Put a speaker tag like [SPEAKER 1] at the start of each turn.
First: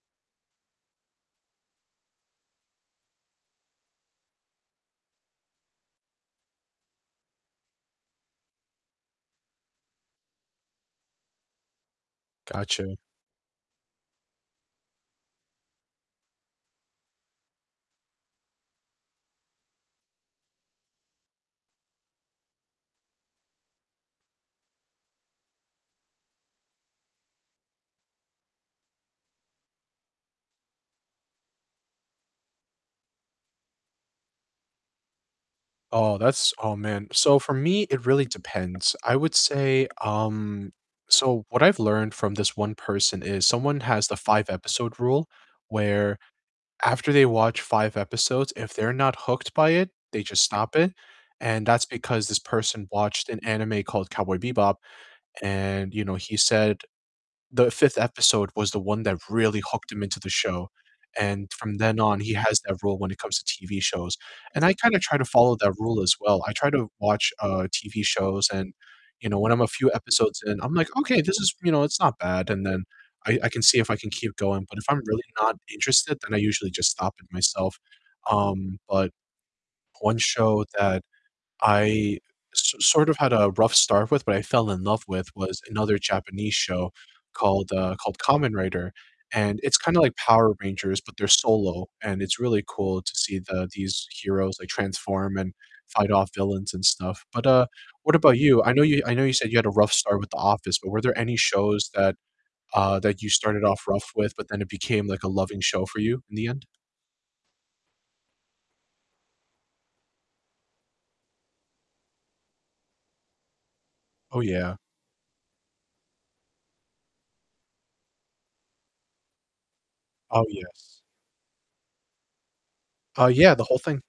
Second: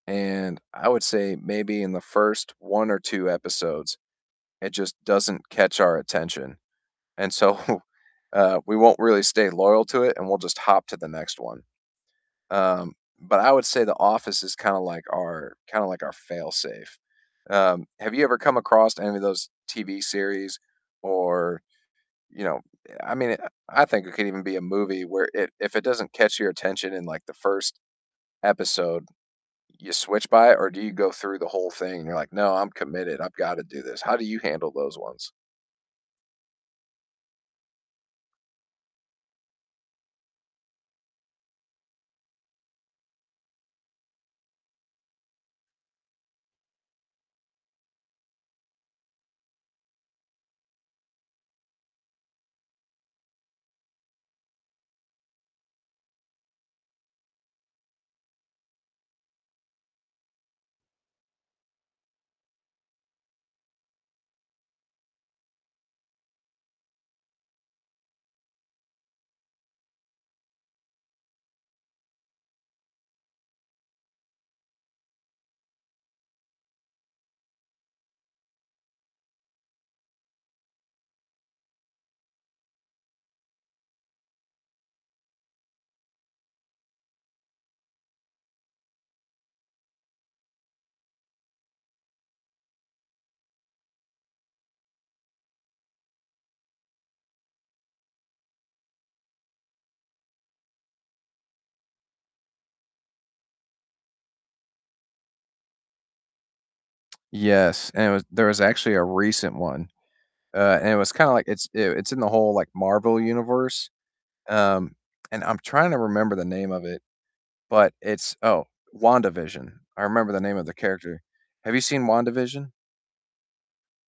[SPEAKER 1] And I would say maybe in the first 1 or 2 episodes, it just doesn't catch our attention, and so, uh, we won't really stay loyal to it and we'll just hop to the next one, um,
[SPEAKER 2] Gotcha.
[SPEAKER 1] but I would say The Office is kinda like our kinda like our fail safe, um, have you ever come across any of those TV series or, you know, eh, I mean, I I think it could even be a movie where if it doesn't catch your attention in like the 1st episode, you switch by it or do you go through the whole thing and you're like, "No, I'm committed, I've gotta do this," how do you handle those ones?
[SPEAKER 2] Oh, that's Oh, man, so for me, it really depends, I would say, um so, what I've learned from this one person is someone has the five-episode rule, where after they watch 5 episodes, if they're not hooked by it, they just stop it, and that's because this person watched an anime called Cowboy Bebop, and, you know, he said the 5th episode was the one that really hooked him into the show, and from then on, he has that rule when it comes to TV shows, and I kinda try to follow that rule as well, I try to watch, uh, TV shows and, you know, when I'm a few episodes in, I'm like, "Okay, this is, you know, it's not bad," and then, I I can see if I can keep going, but if I'm really not interested, then I usually just stop it myself, um, but one show that I s sort of had a rough start with but I fell in love with was another Japanese show called, uh, called Kamen Rider, and it's kinda like Power Rangers, but they're solo, and it's really cool to see the these heroes, like, transform and fight off villains and stuff, but, uh, what about you? I know you I know you said you had a rough start with The Office, but were there any shows that, uh, that you started off rough with, but then it became, like, a loving show for you in the end?
[SPEAKER 1] Yes, anyways, there was actually a recent one, uh, and it was kinda like it's, eh in the whole, like, Marvel universe,
[SPEAKER 2] Oh, yeah.
[SPEAKER 1] um, and I'm tryna remember the name of it, but it's oh, WandaVision. I remember the
[SPEAKER 2] Oh,
[SPEAKER 1] name of the
[SPEAKER 2] yes.
[SPEAKER 1] character, have you seen WandaVision?
[SPEAKER 2] Uh, yeah, the whole thing